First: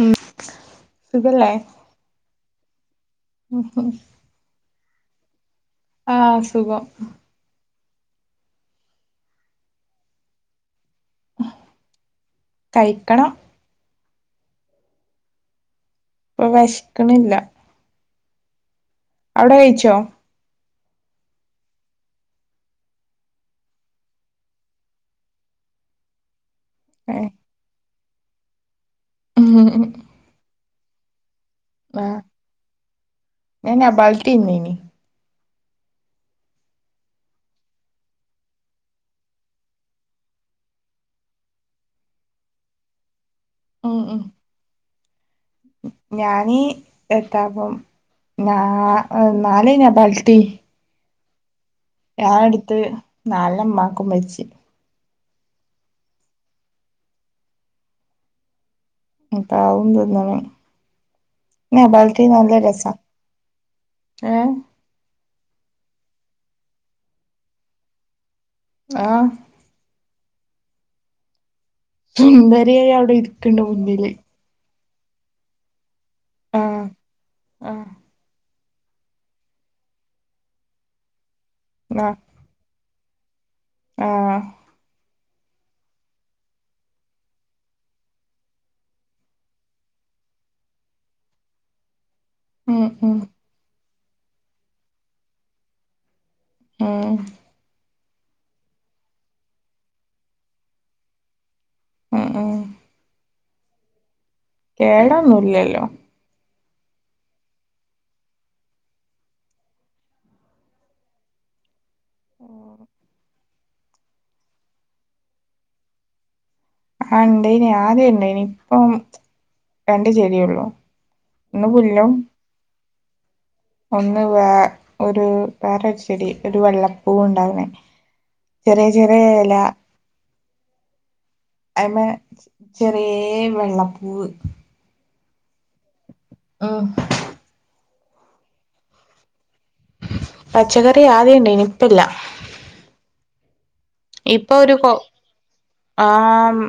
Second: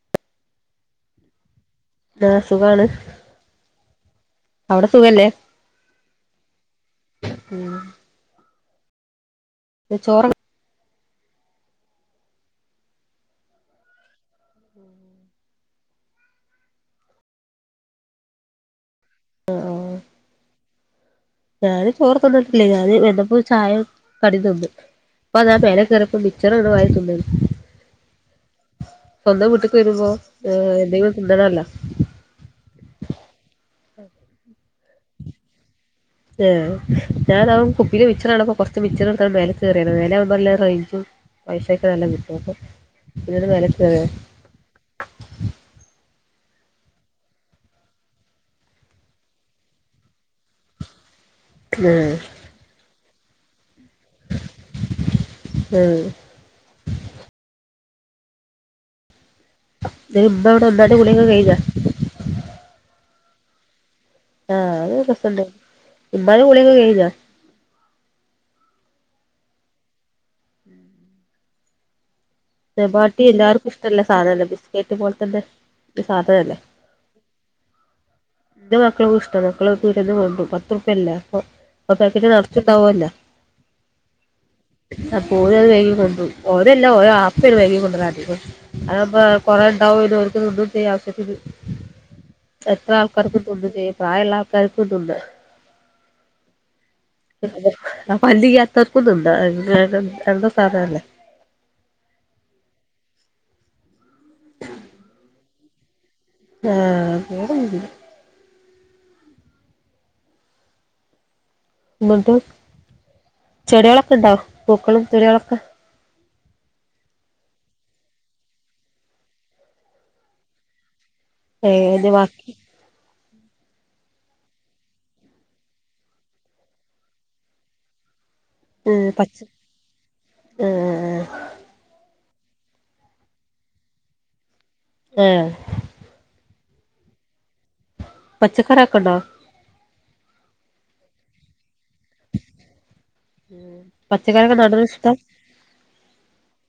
ഉം സുഖല്ലേ? ആഹ് സുഖാണ്. മ്ഹ് ഉം അവിടെ സുഖല്ലേ? ആഹ് സുഖം [unintelligible] ചോറ കയ്ക്കണം [inaudible] ഇപ്പൊ വെശ്ക്കണില്ല അവിടെ കേച്ചോ ഞാന് ചോർ തിന്നിട്ടില്ലേ ഞാന് ന്നപ്പോ ചായ കടി തിന്നു പ്പൊ ഞാൻ പേരെ കേറി [unintelligible] വാരി തിന്നാണ് ഏഹ് സ്വന്തം ഉം വീട്ട്ക്ക് ഉം വരുമ്പോ എന്തെങ്കിലും തിന്നണല്ലോ ആഹ് ഞാൻ നബാട്ടി തിന്നീനി ഏ ഞാന അഹ് കുപ്പില് മിച്ചറണ്ടപ്പോ കൊറച്ച് മിച്ചർ എടുത്ത് മേലെക്കെറീതാ മേലാവുബോ നല്ല റേഞ്ചു പൈസക്കെ നല്ല കിട്ടൊപ്പൊ ഇങ്ങളു ഉം മേലെക്കേറിയോ ഉം ഞാന് എത്താപ്പം നാ നാല് നബാട്ടി ആഹ് ഞാൻ എടുത്ത് നാലെണ്ണം മാക്കും വെച്ച് ഉം വും തിന്നണം ഇമ്മ അവിടെ ഉമ്മാന്റെ കുളിയൊക്കെ കഴിഞ്ഞോ നബാട്ടി നല്ല രസാ ഏഹ് ആഹ് അത് രസണ്ട് ഇമ്മാന്റെ കുളിയൊക്കെ കയ്ഞ്ഞ ആഹ് [unintelligible] നബാട്ടി ഇരിക്കണ്ട് എല്ലാർക്കും ഇഷ്ടല്ല മുന്നില് സാധനം റ്റി പോലത്തെന്നെ സാധനല്ല ആഹ് ആഹ് ന്റെ മക്കള്ക്കു ഇഷ്ട മക്കള് പീടെന്ന് കൊണ്ട്രും പത്തുറുപ്യയല്ലെ അപ്പൊ ആഹ് പാക്കറ്റ് ഇച്ച്ണ്ടാവല്ലോ ആഹ് അപ്പ ഓല്അത് വെങ്ങി കൊണ്ടേരും കൊണ്ട ഓരല്ലാ ഓരെ വാപെണ് വെങ്ങി കൊണ്ടരാ അതാമ്പോ കൊറേണ്ടാവും ഓര്ക്ക്‌ തിന്നും ചെയ്യാ ഉം എത്ര ഉം ആൾക്കാർക്കും തിന്നും ചെയ്യ പ്രായള്ള ആൾക്കാർക്കും തിന്ന ആഹ് പല്ലില്ലാതോർക്കും തിന്ന ന്ത സാധനല്ലേ ആഹ് ആഹ് കേടൊന്നില്ലല്ലോ ആഹ് കേടൊന്നുല്ല ന്നിട്ട് ചെടിയാളൊക്കെണ്ടോ പൂക്കളും ചെടികളൊക്കെ ആഹ് ണ്ടെയിനിം ആദ്യം ണ്ടെയിനിം ഇപ്പം രണ്ട് ചെടിയാളോള്ളൂ ഏ അത് വാ ഒന്ന് വേ ഒരു വേറരുച്ചെടി ഒരു വെള്ളപ്പൂ ഉണ്ടാവണെ ഉം പച്ച ആഹ് ആഹ് അയ്മെ ചെറിഴെ വെള്ളപ്പൂവ് ഏഹ് ഉം പച്ചക്കറിയൊക്കെണ്ടോ പച്ചക്കറി ആദ്യണ്ടെയ്ന് ഇപ്പല്ല ഉം പച്ചക്കറിയൊക്കെ നടണെ ഇഷ്ട ആഹ്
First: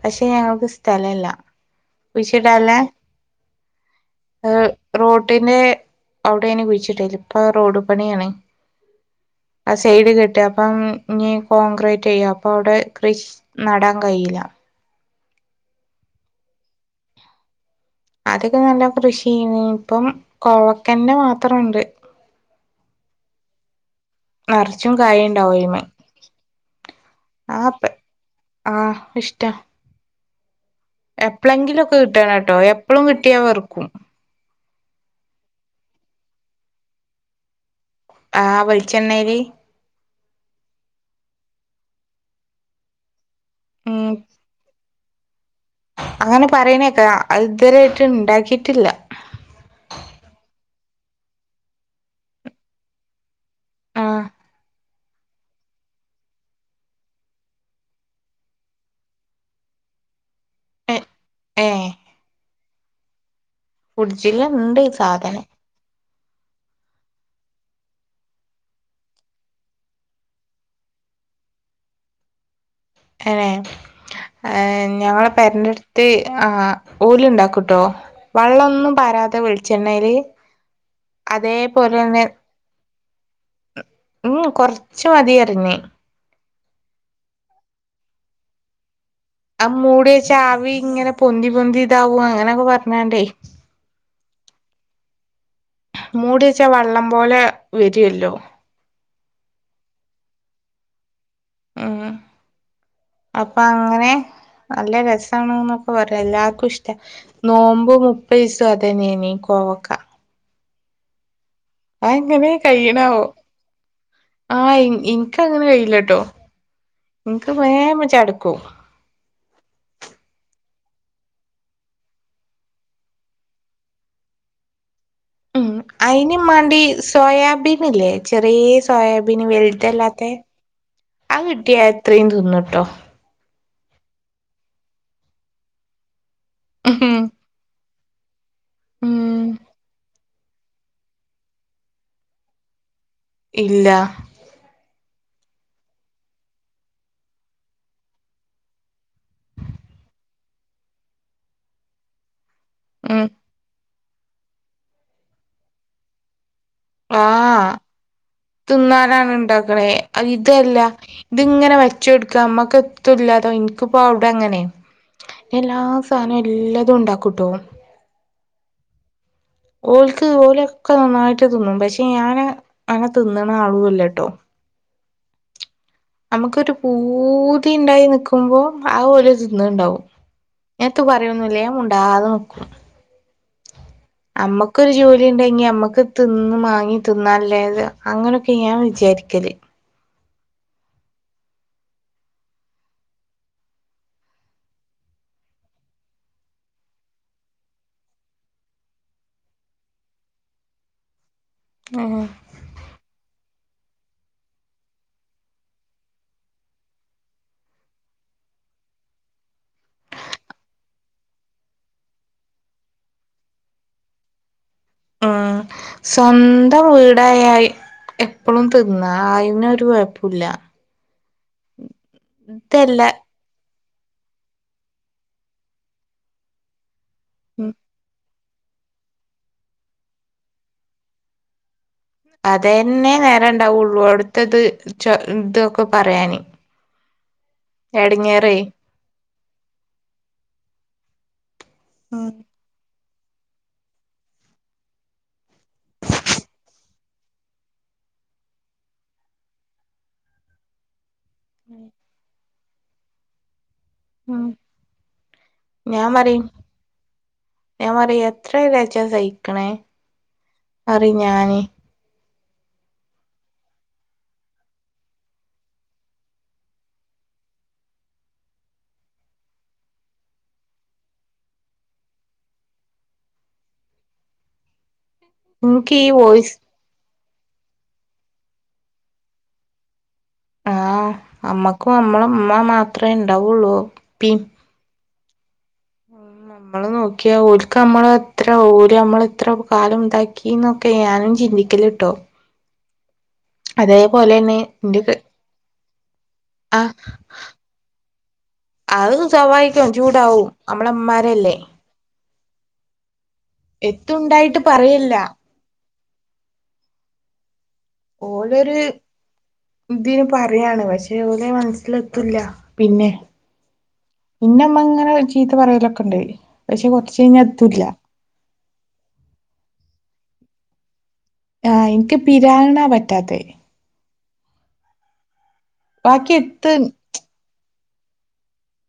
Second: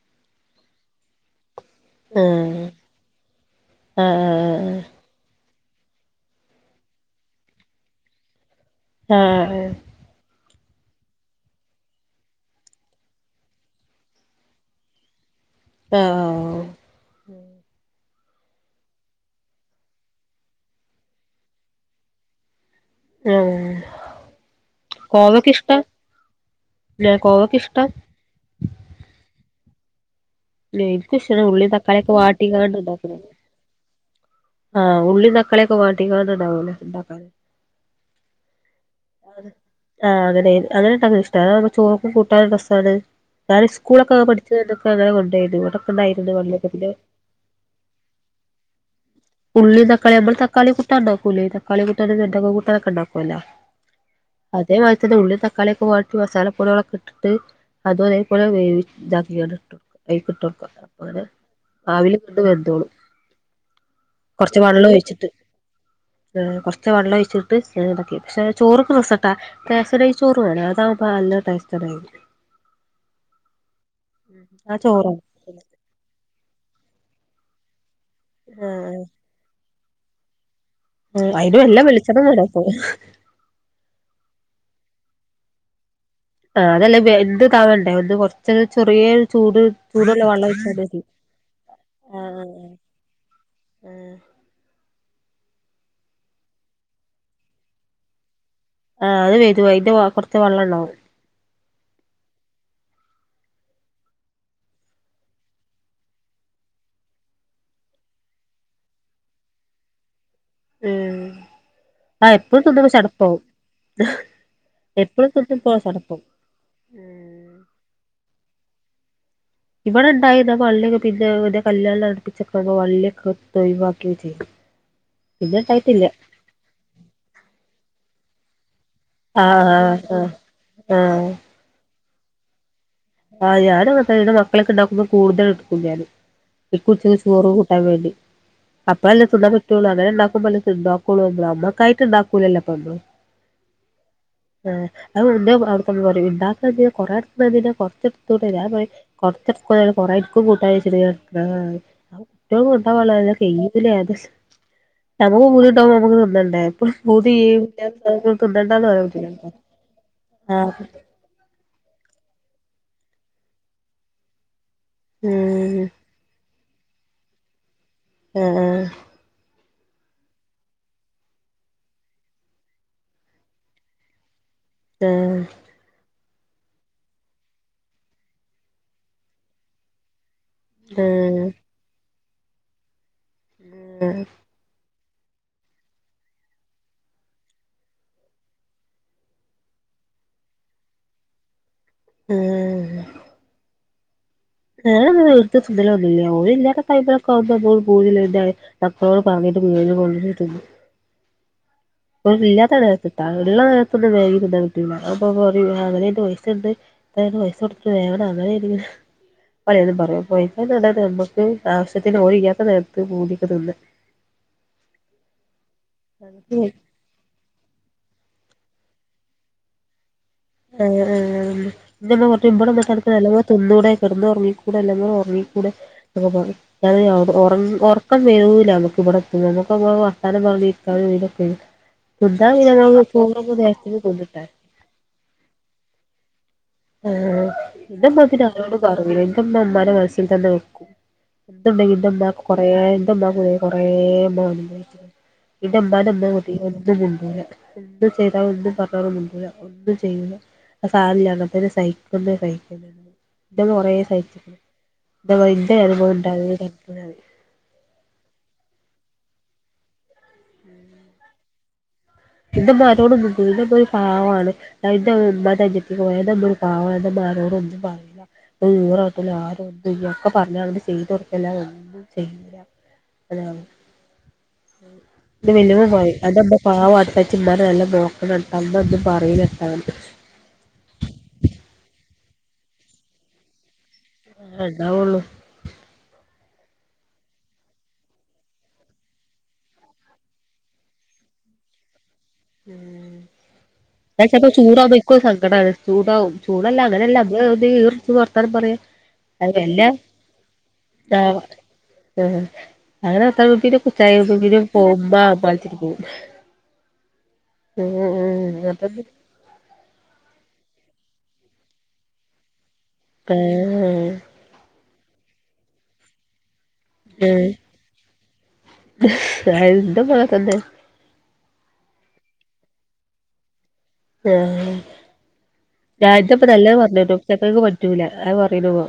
പക്ഷെ ഞങ്ങക്ക് സ്ഥലല്ല ആഹ് കുയിച്ചിടാന്ല്ലേ ഏ ആഹ് റൊട്ടിന്റെ അവിടെയ്നി കുഴിച്ചിടല് ഇപ്പൊ റോഡ് പണിയാണ് ആഹ് സൈഡ് കെട്ട അപ്പം ഇനീ കോൺക്രീറ്റെയ്യ അപ്പൊ അവ്ടെ ക്രിഷ് നടാൻ കയില്ല ആഹ് ഉം അദ്യോക്കെ നല്ല കൃഷിചെയ്യണ് ഇപ്പം കോവക്കന്റെ മാത്രണ്ട് ഏഹ് നിറച്ചും കോവക്ക കായുണ്ടാവും ഇഷ്ട്ടാ അയിമെ ലെ കോവക്ക ആ ഇഷ്ട്ടാ ആഹ് ഇഷ്ട്ടാ എനിക്കും ഇഷ്ടാണ് ഉള്ളി എപ്പളെങ്കിലോക്കെ തക്കാളിയൊക്കെ കിട്ടാണെട്ടോ വാട്ടിക്കാണ്ട് എപ്പളും ഇണ്ടാക്ക്ണത് കിട്ടിയാ വെറുക്കും ആഹ് ഉള്ളീം തക്കാളിയൊക്കെ വാട്ടിങ്ങാണ്ട്ണ്ടാവുലെ ഇണ്ടാക്കാന് ആഹ് വെളിച്ചെണ്ണേല് ആഹ് അങ്ങനെ അങ്ങനെട്ടത് ഇഷ്ട്ട അതാവുമ്പോ ചോറുക്കും കൂട്ടാനോരു രസാണ് ഞാൻ ഉം സ്കൂളൊക്കെ പഠിച്ച അങ്ങനെ കോണ്ടായിണ്ട് ഇവടെ അങ്ങനെ പറയണേക്ക അതിത്വരായിട്ട് ഇണ്ടാക്കീട്ടില്ല ഉള്ളീം തക്കാളിയും അമ്മൾ തക്കാളി കൂട്ടൻണ്ടാക്കൂല്ലേ തക്കാളികുട്ടാന് [unintelligible] കൂട്ടാനൊക്കെ ണ്ടാക്കുവല്ല ആഹ് അതേ മാരിത്തന്നെ ഉള്ളീം തക്കാളിയൊക്കെ വാട്ടി മസാല പൊടികളൊക്കെ ഇട്ടിട്ട് അതും അതെപോലെ വേവി ഇതാക്കികാണ്ട് ഇട്ടു അതിക്കിട്ടോ ക്കാ ഏ അപ്പങ്ങനെ ഏ ആവില് കടന്ന് വെന്തോളും കൊറച്ച് ഫ്രിഡ്ജിലുണ്ട് വള്ളോഴിച്ചിട്ട് സാധനം ഏഹ് കൊറച്ച് വള്ളോഴിച്ചിട്ട് ഇണ്ടാക്കി പക്ഷെ ചോറ്ക്ക് രസട്ടാ റേസനരി ചോറ് വേണം അതാവുമ്പോ നല്ല ടെസ്റ്റാണ് കഴിക്കാൻ എനെ ആ ഏഹ് ചോറാണ് ഞങ്ങളെ പെരറ്റെടുത്ത് ആഹ് ഓല്ണ്ടാക്കുട്ടോ വള്ളോന്നും ആഹ് പരാതെ വെളിച്ചെണ്ണേല് ആഹ് അയിനും നല്ല വെളിച്ചെണ്ണ വേണപ്പോ ഉം കൊറച്ച് മതിയറിഞ്ഞ് ആഹ് അതല്ലേ വെന്ത് താവണ്ടേ ഒന്ന് കൊറച്ചോരു ചെറി ചൂട് അത് മൂടി ചൂടല്ല വെച്ച ആവി വള്ളോയിച്ചാൽ മതി ഇങ്ങനെ പൊന്തി പൊന്തി ഇതാവും ആഹ് അങ്ങനെയൊക്കെ പറഞ്ഞാണ്ടേ ആഹ് മുടിവെച്ചാ വള്ളം പോലെ വരുവേല്ലോ ആഹ് അത് വരും അയിന്റെ കൊറച്ച് വെള്ളണ്ടാവും ആഹ് അപ്പ അങ്ങനെ നല്ല രസാണ്ന്നൊക്കെ പറയാ എല്ലാർക്കും ഇഷ്ട്ടാ നോമ്പ് മുപ്പെസവും അതെനേയ്നി കോവക്ക ഉം ആ അതെങ്ങനെ എപ്പഴും തിന്നുമ്പോ കയ്യ്ണാവോ ചടപ്പാവും ആഹ് ഇൻ എപ്പഴും ഇൻക്കങ്ങനെ തിന്നുമ്പോ കയില്ലട്ടോ ചടപ്പാവും ഇന്ക്ക് വേം ചാടക്കു ഇവിടെണ്ടായിരുന്ന വള്ളിയൊ പിന്നെ ന്റെ കല്യാണ അടുപ്പിചോക്കെ വള്ളിയൊക്കെ ഇട്തൊഴിവാക്കിയൊക്കെ ചെയ്ത് പിന്നെണ്ടായിട്ടില്ല നിം മാണ്ടി സോയാബീനില്ലേ ചെറിയെ സൊ സോയാബീന് ആ ആ വെൽതല്ലാത്ത ആ ആഹ് കിട്ടിയാ എത്രയും തിന്നുട്ടോ ആഹ് ഞാനും അങ്ങൻതന്നെ ഇന്റെ മക്കളൊക്ക ഇണ്ടാക്കുമ്പോ കൂടുതൽ എട്ക്കും ഞാന് ഇക്ക് ഉം ഉച്ചക്ക് ചോറ് കൂട്ടാൻ വേണ്ടി ഉം അപ്പയല്ലേ തിന്നാൻ പറ്റൊള്ളു അങ്ങനെ ഇണ്ടാക്കുമ്പല്ലേ ഇണ്ടാക്കൂള് നമ്മള് അമ്മക്കായിട്ട് ഇണ്ടാക്കൂലല്ലോ ഇപ്പ അമ്മള് ഇല്ല ആഹ് അവു അവടെ കെടന്ന് പറിം ഇണ്ടാക്ക കൊറെട്ക്കണ എന്തിനാ കൊ തൂട്ടെ ഞാൻ പറിം കൊറച്ചട്ക്ക്ണേലും കൊറെഇൻക്കും കൂട്ടാചാരിച്ചിട്ട് ഞ കുട്ട്യോൾക്ക് കൊടുക്കാൻ പാടില്ല ഉം നല്ലോ കെയികി നമ്മക്കും പൂതി ഉണ്ടാവുമ്പോ നമ്മക്ക് തിന്നണ്ടേ എപ്പളും പൂതി ആഹ് ഇല്ലാത്ത സാധനങ്ങള് തിന്നണ്ടാന്ന് പറയാൻ തിന്നാനാണ് പറ്റൂലല്ലോ ഇണ്ടാക്കണേ അഹ് ഇതല്ല ആഹ് ഇത് ഇങ്ങനെ വെച്ചെടുക്ക അമ്മക്ക് എത്തുല്ലാതോ ഇൻക്ക്പ്പോ അവ്ടെ അങ്ങനേ എല്ലാ ഉം സാനോം എല്ലതും ഉണ്ടാക്കൂട്ടോ ആഹ് ആഹ് ഓൽക്ക് ഓലൊക്കെ നന്നായിട്ട് തിന്നും പഷേ ഞാനങ്ങ അങ്ങൻ തിന്നണ ആളുഅല്ലാട്ടോ ആഹ് അമ്മക്കൊരു പൂതി ഇണ്ടായി നിക്കുമ്പോ ആഹ് ഓല് തിന്ന്ഇണ്ടാവും എത്തും ആഹ് പറയൊന്നല്ലേ മുണ്ടാതെ നിക്കും ഏഹ് നമ്മക്കൊരു ജോലി ഉണ്ടെങ്കി അമ്മക്ക് തിന്ന് മാങ്ങി തിന്നനല്ലേത് അങ്ങനെയൊക്കെ ഞാൻ വിചാരിക്കല് ഉം ഞാനൊന്നും എടുത്ത് തിന്നലൊന്നും ഇല്ല ഓല്ഇല്ലാത്ത ടൈമിലൊക്കെ ആകുമ്പോ മോള് [unintelligible] മക്കളോട് പറഞ്ഞിട്ട് മീന് കൊണ്ടന്ന് തിന്നും ആഹ് ഓൽ ഇല്ലാത്ത നേരത്ത്ട്ടോ ഇള്ള നേരത്ത്ന്ന് മേകി തിന്നാൻ കിട്ടില്ല അപ്പ പറിം ആഹ് അങ്ങനന്റെ പൈസണ്ട് അത്രത് പൈസ കൊടുത്തു വേവണോ അങ്ങനെ ഇല്ല പലേതും പറയും അപ്പൊ കുഴപ്പല്യാനട തിന്നിട്ട് ആവശ്യത്തിന് ഓല് ഇയ്യാത്ത നേരത്ത് പൂതിക്ക് തിന്ന് ഉം സ്വന്തം വീടയായി എപ്പളും തിന്ന അയിനൊരു കൊഴ ആഹ് ആഹ് ഇന്ന ഇമ്മ കൊറച്ച ഇതല്ല ഇമ്പളന്ന്ട്ടനക്ക് [unintelligible] തിന്നൂടെ കിടന്ന് ഉറങ്ങിക്കൂടെ അല്ലങ്ങി ഉറങ്ങിക്കൂടെ ഒക്കെ പറിം ഞാനിനി [unintelligible] ഒറൻ ഉം ഒറക്കം വരൂല നമ്മക്ക് ഇവടെ എത്തുന്നത് നമ്മക്കങ്ങനെ വർത്താനം പറഞ്ഞരിക്കനും ഇതോക്കെണ് അതന്നെ നേര ഉണ്ടാവൊള്ളൂ തിന്നുട്ടാ ഉള്ളോടുത്തത് ച ഇതൊക്കെ പറയാന് ആഹ് ഇന്റെ എടങ്ങേറേ ഉമ്മഅതിനാരോടു പറയു ഇന്റെമ്മ ഉമ്മാന്റെ മനസ്സിൽ തന്നെ വെക്കും എന്തുണ്ടങ്കി ഉം ഇന്റമ്മാക് കൊറേ ഇന്റെഇമ്മാക്ക് വേ കുറേ ഒന്നും ആവുന്നില്ല [inaudible] ഇന്റെഇമ്മന്റെ ഇമ്മ ഒതീഎന്തും മുണ്ടൂല എന്തും ചെയ്താ ഒന്നും പറഞ്ഞാലും മുണ്ടൂല ഒന്നും ചെയ്യൂല ആഹ് സാരല്ല്യാന്ന ഒര് സൈക്കുന്നേ സൈക്കല്ലാതെ ന്റെഉമ്മ കൊറേ [inaudible] ഇന്റെവൈഫൈ പോയിട്ടരുന്നു [unintelligible] ഞാ പറി എത്രജാച്ചാ സഹിക്കണേ അറി ഞാന് ഇന്റെമ്മ ആരോടും മുണ്ടൂല ന്റെ ഉമ്മൊരു പാവാണ് അയിന്റെ ഉമ്മ ഉമ്മാന്റെ അൻജത്തി പോയ ന്റെ ഉമ്മ ഒരു പാവാണ് ന്റെ ഉമ്മ ആരോടും ഒന്നും പറീല ഈറ ആട്ടുല ആരോടും ഇഞ്ഞി ഒക്കെ പറഞ്ഞ അങ്ങട്ട് ചെയ്തൊട്ക്കല്ലാതെ ഒന്നും ചെയ്യൂല അതാവും വല്ലിമ്മ ഇൻക്ക് ഈ പോയി അന്റെ ഉമ്മ വോയിസ് പാവട്ടച്ചിമ്മാനെ നല്ല നോക്കണം ട്ടോ ഉമ്മ ഒന്നും പറയൂലട്ടോന്ന് ആഹ് അമ്മക്കും അമ്മള ഉമ്മ മാത്രേ ഉണ്ടാവൊള്ളൂ പ്പിം ആ ഉണ്ടാവൊള്ളൂ മ്മള് നോക്കിയാ ഓൽക്ക് അമ്മളെ എത്ര ഓര് അമ്മള് ഇത്ര കാലം ഇതാക്കി ഈന്നൊക്കെ ഞാനും ചിന്തിക്കല് ട്ടോ ഇന്നത്തപ്പോ ചൂടാവുമ്പോ ഇൻക്കും ഇന്റെ ഒര് സങ്കടാണ് ചൂടാവും ചൂടല്ല ആഹ് അങ്ങനെഅല്ല അമ്മള് ഒന്നീഈറടുച്ചിമ്പോ വർത്താനം പറയാ അഹ് അത് സ്വഭാവികം എല്ലാ ചൂടാവും ആഹ് അമ്മളമ്മാരല്ലേ അങ്ങനെ [unintelligible] കുച്ചായ എത്തുണ്ടായിട്ട് കുപ്പീലും പോവും ഉമ്മ പറയല്ല [unintelligible] മ് മ് ഓലൊരു മ് [inaudible] ഇതിന് പറയാണ് പക്ഷെ ഓലെ മനസ്സിലെത്തുല്ല പിന്നെ ആഹ് എന്റെ അമ്മ അങ്ങനെ ചീത്ത പറയലൊക്കെ ഉണ്ട് പക്ഷെ കുറച്ച് കഴിഞ്ഞ അതൂല്ല [unintelligible] ആഹ് എനിക്ക് പിരാങ്ങണാ പറ്റാത്തെ ആഹ് ഞാൻ ബാക്കി ചിലപ്പോ നല്ലത് എത്തും പറഞ്ഞ് വിടും ചിലപ്പോ ഒക്കെ പറ്റൂല അത് പറയണ പോ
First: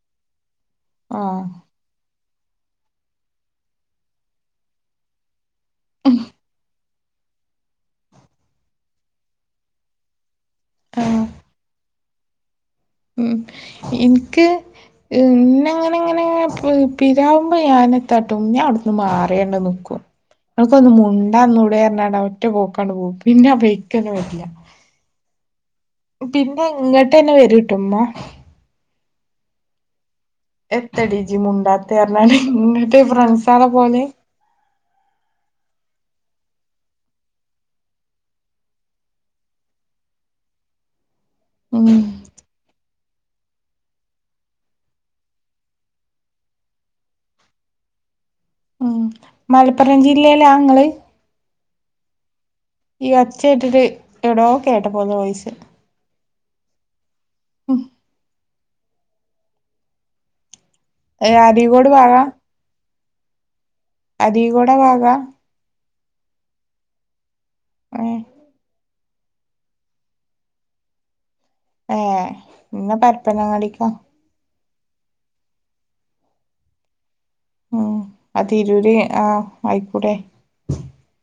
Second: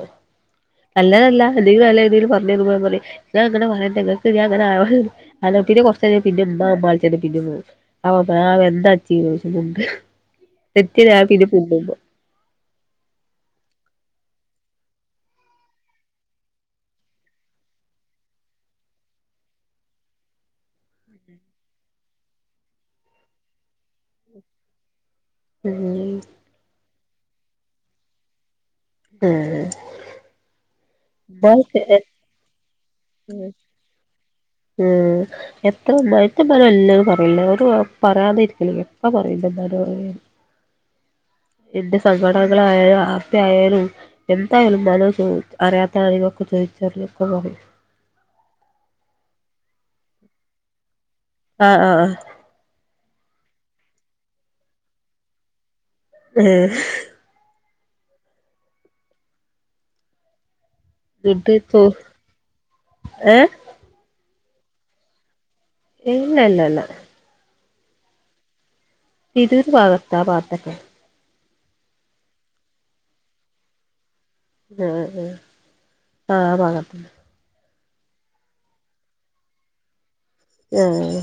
നല്ലതല്ല ആഹ് നീ നല്ല രീതിയിൽ പറഞ്ഞത് പോ പറയും ഞാ അങ്ങന പറയട്ടേ എന്നിട്ട് ഞാൻ അങ്ങനെ അന്നാ പിന്നെ കുറച്ച കഴിഞ്ഞാ പിന്നെ ഉമ്മ ഉമ്മ വിളിച്ചോണ്ട് പിന്നെം പോം [unintelligible] [unintelligible] മ് എനിക്ക് ഇന്ന അങ്ങനെ ഇങ്ങനെ പിരാകുമ്പോ ഞാനത്തട്ടും ഞാൻ അവിടുന്ന് മാറിയേണ്ട നിക്കും നിനക്കൊന്ന് മുണ്ടാന്നൂടെ എറണാട ഒറ്റ പോക്കാങ്ങ് പോകും പിന്നെ ആ വഴിക്കൊന്നും വരില്ല മ് പിന്നെ ഇങ്ങോട്ട് തന്നെ വരൂട്ടോമ്മ മ് എത്തടീച്ചി മുണ്ടാത്തെ എറനാള് ഇങ്ങിട്ട് ഫ്രണ്ട്സാല പോലെ മ് എത്ര മയത്തിൽ പറയില്ലാന്നു പറയില്ല അവർക്ക് പറയാതെ ഇരിക്കില എപ്പാ പറയില്ല മനോ ഉം എന്റെ സങ്കടങ്ങൾ ആയാലും ഹാപ്പിയായാലും എന്തായാലും മനോസുഖം അറിയാത്താണങ്കൊക്കെ ചോദിച്ചറിഞ്ഞൊക്കെ പോണേ മ് മലപ്പുറം ജില്ലയില ഇങ്ങള് ആഹ് ആഹ് ആഹ് ഈ ഒച്ച കേട്ടിട്ട് എവിടോ കേട്ട പോുലേ വോയിസ് മ് മ് ഫുഡ്‌ കഴിച്ചോ അരീക്കോട് ഭാഗാ ഏഹ് അരീക്കോട് ബാഗാ ഏയ്യ് അല്ല അല്ല ആഹ് തിരൂർ ഭാഗത്താ ആ ഭാഗതന്നെ അഹ് ഇങ്ങ് പരപ്പനങ്ങാടിക്കാ മ് മ് അഹ് ഭാഗത്തു മ് അതീരൂരെ ആഹ് ആയിക്കൂടെ മ്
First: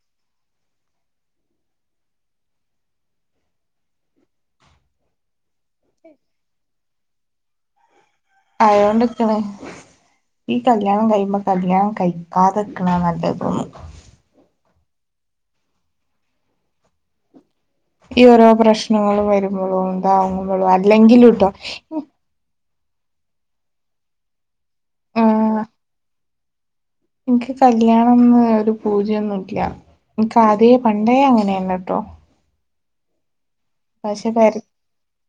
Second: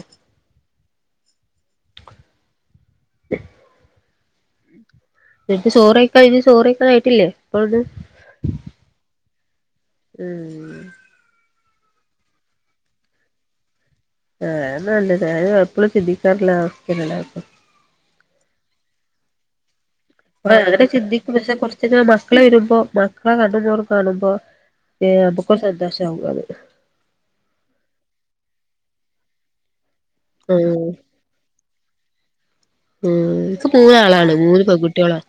നിനക്ക് ചോർ കഴിഞ്ഞ് ച്ചോ റേക്കാറായിട്ടില്ലേ അപ്പോഴന്ന് അയോണ്ടിക്കണ് ഈ ഉം കല്യാണം കഴിയുമ്പോ കല്യാണം കഴിക്കാതിക്കണ നല്ലതെന്ന് തോന്നും അഹ് ഞാനുമുണ്ട് ഞാനും എപ്പോഴും ചിന്തിക്കാറുള്ള അവസ്ഥയാണ് ഈ ഓരോ പ്രശ്നങ്ങൾ വരുമ്പോഴോ ഉണ്ടാവുമ്പോഴോ അങ്ങനെ അല്ലെങ്കിലും ചിന്തിക്കും ട്ടോ പക്ഷെ കുറച്ച് മക്കള് വരുമ്പോ മക്കളെ കണ്ടും മോറും കാണുമ്പോൾ നമുക്കൊരു സന്തോഷമാകും അത് എനിക്ക് കല്യാണം ന്ന് ഒരു പൂതിയൊന്നും ഇല്ല എനിക്ക് ആദ്യേ പണ്ടേ അങ്ങനെയില്ല ട്ടോ. മ് എനിക്ക് പക്ഷെ മൂന്നാളാണ് മൂന്ന് പെൺകുട്ടികളാണ്.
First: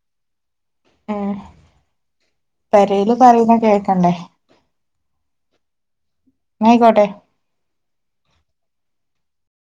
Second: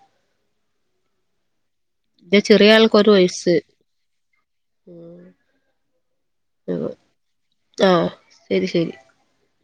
മ് ആൾക്ക് ഒരു പെരയില് വയസ്സ് പറയുന്നെ കേൾക്കണ്ടേ ന്നായിക്കോട്ടെ ആഹ് ശരി ശരി